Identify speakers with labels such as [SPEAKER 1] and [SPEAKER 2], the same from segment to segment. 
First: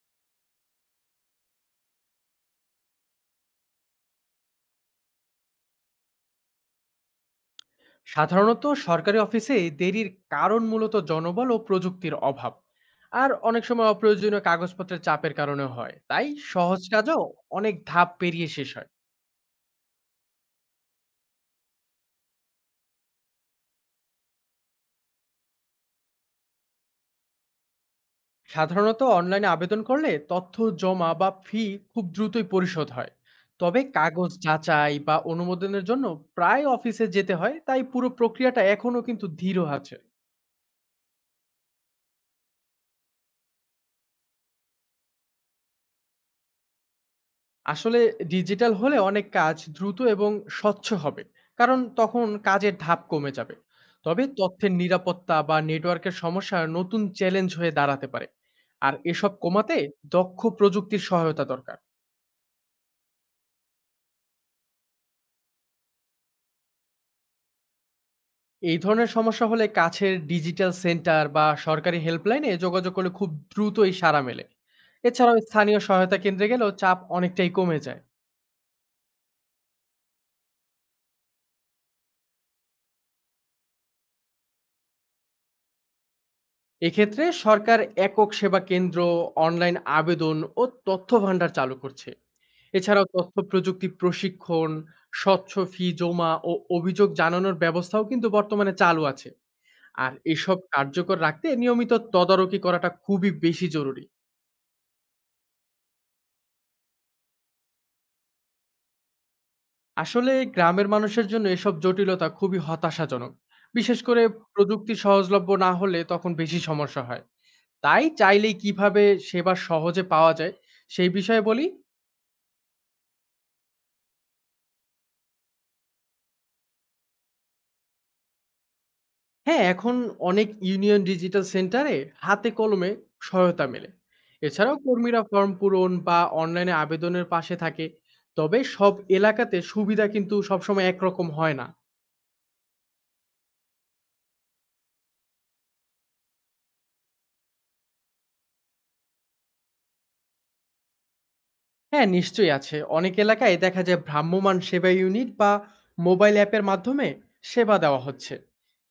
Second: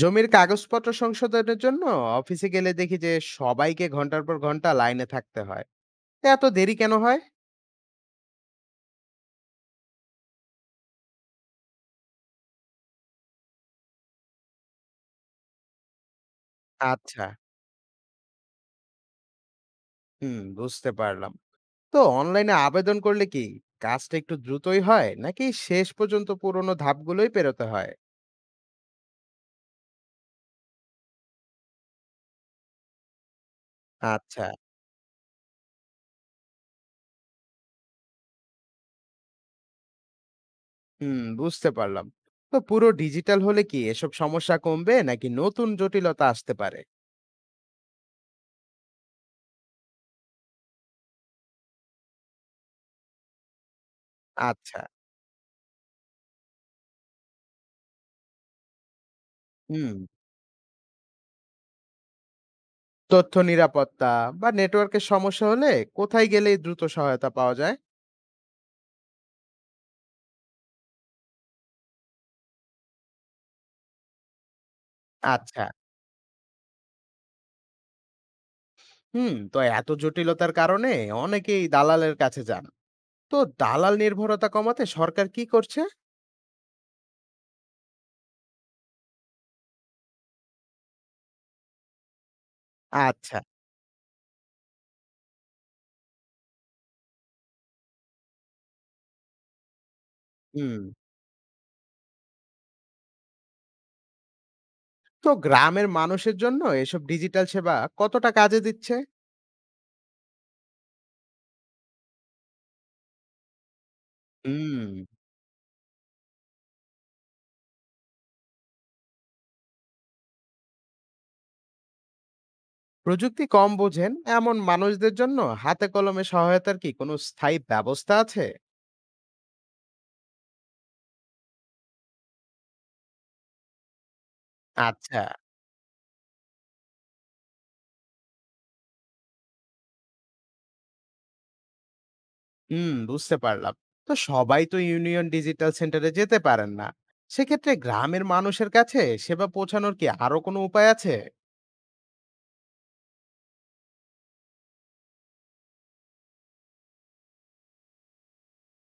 [SPEAKER 1] জমির কাগজপত্র সংশোধনের জন্য অফিসে গেলে দেখি যে সবাইকে ঘন্টার পর ঘন্টা লাইনে থাকতে হয়। তা এত দেরি কেন হয়?
[SPEAKER 2] সাধারণত সরকারি অফিসে দেরির কারণ মূলত জনবল ও প্রযুক্তির অভাব, আর অনেক সময় অপ্রয়োজনীয় কাগজপত্রের চাপের কারণে হয়। তাই সহজ কাজও
[SPEAKER 1] আচ্ছা।
[SPEAKER 2] অনেক ধাপ পেরিয়ে শেষ হয়।
[SPEAKER 1] হুম, বুঝতে পারলাম। তো অনলাইনে আবেদন করলে কি কাজটা একটু দ্রুতই হয়, নাকি শেষ পর্যন্ত পুরোনো ধাপগুলোই পেরোতে হয়?
[SPEAKER 2] সাধারণত অনলাইনে আবেদন করলে তথ্য জমা বা ফি খুব দ্রুতই পরিশোধ হয়, তবে কাগজ
[SPEAKER 1] আচ্ছা।
[SPEAKER 2] যাচাই বা অনুমোদনের জন্য প্রায় অফিসে যেতে হয়, তাই পুরো প্রক্রিয়াটা এখনো কিন্তু ধীর আছে।
[SPEAKER 1] হুম, বুঝতে পারলাম। তো পুরো ডিজিটাল হলে কি এসব সমস্যা কমবে, নাকি নতুন জটিলতা আসতে পারে?
[SPEAKER 2] আসলে ডিজিটাল হলে অনেক কাজ দ্রুত এবং স্বচ্ছ হবে, কারণ তখন কাজের ধাপ কমে যাবে। তবে তথ্যের
[SPEAKER 1] আচ্ছা।
[SPEAKER 2] নিরাপত্তা বা নেটওয়ার্কের সমস্যা নতুন চ্যালেঞ্জ হয়ে দাঁড়াতে পারে। আর এসব কমাতে
[SPEAKER 1] হুম।
[SPEAKER 2] দক্ষ প্রযুক্তির সহায়তা দরকার।
[SPEAKER 1] তথ্য নিরাপত্তা বা নেটওয়ার্কের সমস্যা হলে কোথায় গেলে দ্রুত সহায়তা পাওয়া যায়?
[SPEAKER 2] এই ধরনের সমস্যা হলে কাছের ডিজিটাল সেন্টার বা সরকারি হেল্পলাইনে যোগাযোগ করলে খুব দ্রুতই সাড়া মেলে। এছাড়াও
[SPEAKER 1] আচ্ছা।
[SPEAKER 2] স্থানীয় সহায়তা কেন্দ্রে গেলেও চাপ অনেকটাই কমে যায়।
[SPEAKER 1] হুম, তো এত জটিলতার কারণে অনেকেই দালালের কাছে যান। তো দালাল নির্ভরতা কমাতে সরকার কি করছে?
[SPEAKER 2] এক্ষেত্রে সরকার একক সেবা কেন্দ্র, অনলাইন আবেদন ও তথ্য ভান্ডার চালু করছে। এছাড়াও তথ্য
[SPEAKER 1] আচ্ছা।
[SPEAKER 2] প্রযুক্তি প্রশিক্ষণ, স্বচ্ছ ফি জমা ও অভিযোগ জানানোর ব্যবস্থাও কিন্তু বর্তমানে চালু আছে। আর এসব
[SPEAKER 1] হুম।
[SPEAKER 2] কার্যকর রাখতে নিয়মিত তদারকি করাটা খুবই বেশি জরুরি।
[SPEAKER 1] তো গ্রামের মানুষের জন্য এসব ডিজিটাল সেবা কতটা কাজে দিচ্ছে?
[SPEAKER 2] আসলে গ্রামের মানুষের জন্য এসব জটিলতা খুবই হতাশাজনক। বিশেষ করে
[SPEAKER 1] হুম,
[SPEAKER 2] প্রযুক্তি সহজলভ্য না হলে তখন বেশি সমস্যা হয়। তাই চাইলেই কিভাবে সেবা সহজে পাওয়া যায় সেই বিষয়ে বলি।
[SPEAKER 1] প্রযুক্তি কম বোঝেন এমন মানুষদের জন্য হাতে কলমে সহায়তার কি কোনো স্থায়ী ব্যবস্থা আছে?
[SPEAKER 2] হ্যাঁ, এখন অনেক ইউনিয়ন ডিজিটাল সেন্টারে হাতে কলমে সহায়তা মেলে। এছাড়াও
[SPEAKER 1] আচ্ছা।
[SPEAKER 2] কর্মীরা ফর্ম পূরণ বা অনলাইনে আবেদনের পাশে থাকে। তবে সব এলাকাতে সুবিধা কিন্তু সবসময় একরকম হয় না।
[SPEAKER 1] হুম, বুঝতে পারলাম। তো সবাই তো ইউনিয়ন ডিজিটাল সেন্টারে যেতে পারেন না। সেক্ষেত্রে গ্রামের মানুষের কাছে সেবা পৌঁছানোর কি আরো কোনো উপায় আছে?
[SPEAKER 2] হ্যাঁ, নিশ্চয়ই আছে। অনেক এলাকায় দেখা যায় ভ্রাম্যমাণ সেবা ইউনিট বা মোবাইল অ্যাপের মাধ্যমে সেবা দেওয়া হচ্ছে।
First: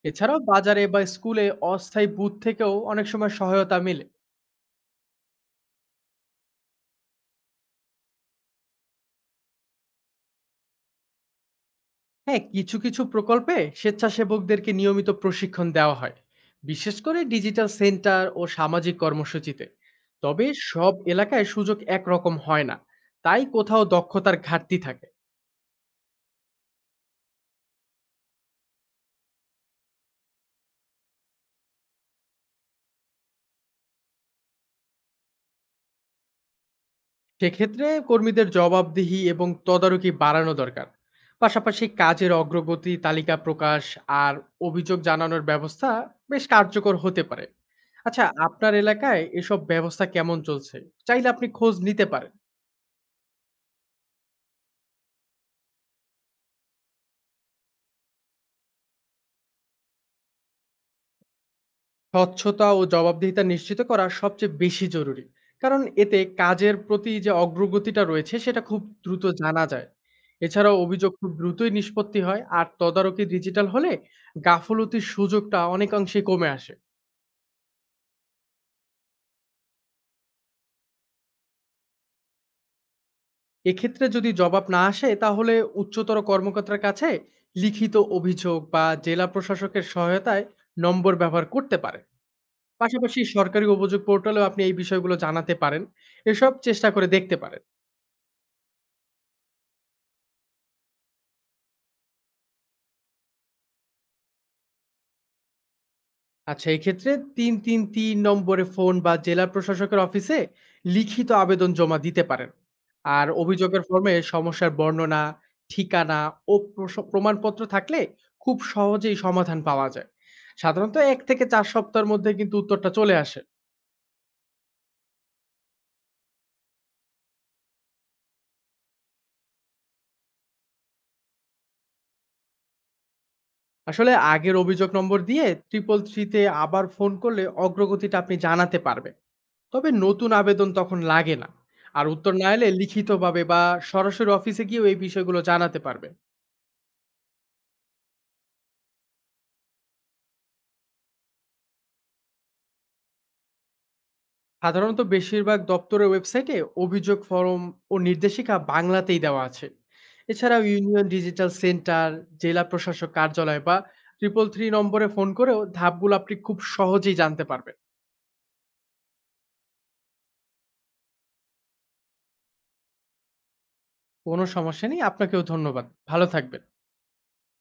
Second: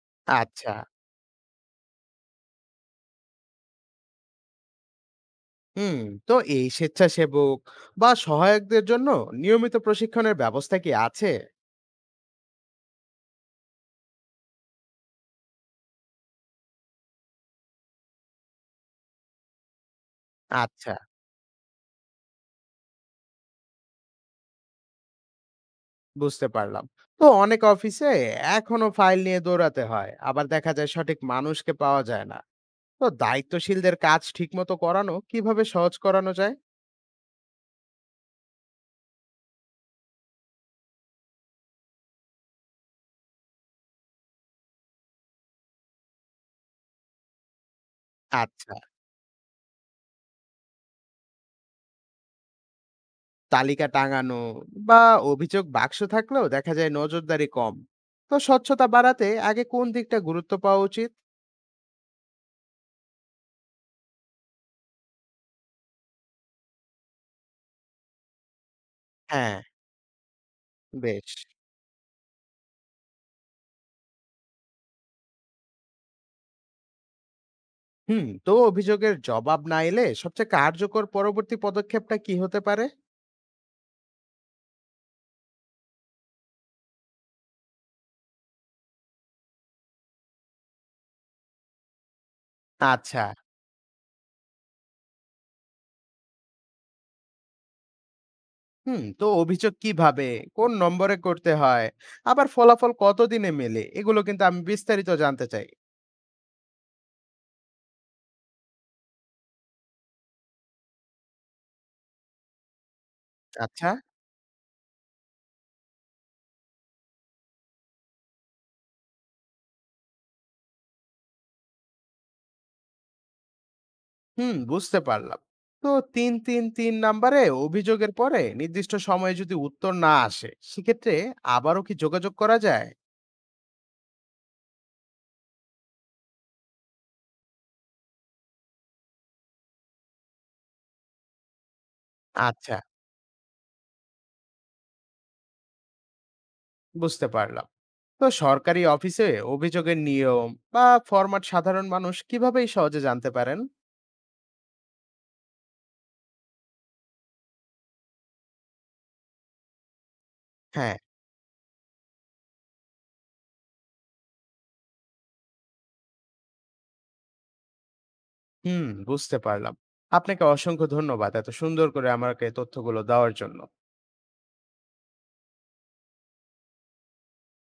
[SPEAKER 2] এছাড়াও
[SPEAKER 1] আচ্ছা।
[SPEAKER 2] বাজারে বা স্কুলে অস্থায়ী বুথ থেকেও অনেক সময় সহায়তা মেলে।
[SPEAKER 1] হুম। তো এই স্বেচ্ছাসেবক বা সহায়কদের জন্য নিয়মিত প্রশিক্ষণের ব্যবস্থা কি আছে?
[SPEAKER 2] হ্যাঁ, কিছু কিছু প্রকল্পে স্বেচ্ছাসেবকদেরকে নিয়মিত প্রশিক্ষণ দেওয়া হয়, বিশেষ করে ডিজিটাল সেন্টার ও সামাজিক কর্মসূচিতে। তবে
[SPEAKER 1] আচ্ছা।
[SPEAKER 2] সব এলাকায় সুযোগ একরকম হয় না, তাই কোথাও দক্ষতার ঘাটতি থাকে।
[SPEAKER 1] বুঝতে পারলাম। তো অনেক অফিসে এখনো ফাইল নিয়ে দৌড়াতে হয়, আবার দেখা যায় সঠিক মানুষকে পাওয়া যায় না। তো দায়িত্বশীলদের কাজ ঠিকমতো করানো কিভাবে সহজ করানো যায়?
[SPEAKER 2] সেক্ষেত্রে কর্মীদের জবাবদিহি এবং তদারকি বাড়ানো দরকার। পাশাপাশি কাজের অগ্রগতি তালিকা প্রকাশ আর অভিযোগ জানানোর ব্যবস্থা বেশ কার্যকর হতে পারে। আচ্ছা,
[SPEAKER 1] আচ্ছা।
[SPEAKER 2] আপনার এলাকায় এসব ব্যবস্থা কেমন চলছে? চাইলে আপনি খোঁজ নিতে পারেন।
[SPEAKER 1] তালিকা টাঙানো বা অভিযোগ বাক্স থাকলেও দেখা যায় নজরদারি কম। তো স্বচ্ছতা বাড়াতে আগে কোন দিকটা গুরুত্ব পাওয়া উচিত?
[SPEAKER 2] স্বচ্ছতা ও জবাবদিহিতা নিশ্চিত করা সবচেয়ে বেশি জরুরি, কারণ এতে কাজের প্রতি যে অগ্রগতিটা রয়েছে সেটা খুব দ্রুত
[SPEAKER 1] হ্যাঁ।
[SPEAKER 2] জানা যায়। এছাড়াও অভিযোগ
[SPEAKER 1] বেশ।
[SPEAKER 2] খুব দ্রুতই নিষ্পত্তি হয়, আর তদারকি ডিজিটাল হলে গাফলতির সুযোগটা অনেকাংশে কমে আসে।
[SPEAKER 1] হুম, তো অভিযোগের জবাব না এলে সবচেয়ে কার্যকর পরবর্তী পদক্ষেপটা কি হতে পারে?
[SPEAKER 2] এক্ষেত্রে যদি জবাব না আসে, তাহলে উচ্চতর কর্মকর্তার কাছে লিখিত অভিযোগ বা জেলা প্রশাসকের সহায়তায় নম্বর ব্যবহার করতে পারে। পাশাপাশি
[SPEAKER 1] আচ্ছা।
[SPEAKER 2] সরকারি অভিযোগ পোর্টালেও আপনি এই বিষয়গুলো জানাতে পারেন। এসব চেষ্টা করে দেখতে পারেন।
[SPEAKER 1] হুম, তো অভিযোগ কিভাবে, কোন নম্বরে করতে হয়, আবার ফলাফল কতদিনে মেলে, এগুলো কিন্তু আমি বিস্তারিত জানতে চাই।
[SPEAKER 2] আচ্ছা, এক্ষেত্রে ৩৩৩ নম্বরে ফোন বা জেলা প্রশাসকের অফিসে লিখিত আবেদন জমা দিতে পারেন। আর অভিযোগের
[SPEAKER 1] আচ্ছা।
[SPEAKER 2] ফর্মে সমস্যার বর্ণনা, ঠিকানা ও প্রমাণপত্র থাকলে খুব সহজেই সমাধান পাওয়া যায়। সাধারণত ১ থেকে ৪ সপ্তাহের মধ্যে কিন্তু উত্তরটা চলে আসে।
[SPEAKER 1] হুম, বুঝতে পারলাম। তো 333 নাম্বারে অভিযোগের পরে নির্দিষ্ট সময়ে যদি উত্তর না আসে, সেক্ষেত্রে আবারও কি যোগাযোগ করা যায়?
[SPEAKER 2] আসলে আগের অভিযোগ নম্বর দিয়ে 333 তে আবার ফোন করলে অগ্রগতিটা আপনি জানাতে পারবেন। তবে নতুন আবেদন তখন লাগে না। আর উত্তর না এলে
[SPEAKER 1] আচ্ছা।
[SPEAKER 2] লিখিতভাবে বা সরাসরি অফিসে গিয়েও এই বিষয়গুলো জানাতে পারবেন।
[SPEAKER 1] বুঝতে পারলাম। তো সরকারি অফিসে অভিযোগের নিয়ম বা ফরম্যাট সাধারণ মানুষ কিভাবেই সহজে জানতে পারেন?
[SPEAKER 2] সাধারণত বেশিরভাগ দপ্তরের ওয়েবসাইটে অভিযোগ ফরম ও নির্দেশিকা বাংলাতেই দেওয়া আছে। এছাড়াও
[SPEAKER 1] হ্যাঁ।
[SPEAKER 2] ইউনিয়ন ডিজিটাল সেন্টার, জেলা প্রশাসক কার্যালয় বা ট্রিপল থ্রি নম্বরে ফোন করেও ধাপগুলো আপনি খুব সহজেই জানতে পারবেন।
[SPEAKER 1] হুম, বুঝতে পারলাম। আপনাকে অসংখ্য ধন্যবাদ এত সুন্দর করে আমাকে তথ্যগুলো দেওয়ার জন্য।
[SPEAKER 2] কোনো সমস্যা নেই, আপনাকেও ধন্যবাদ। ভালো থাকবেন।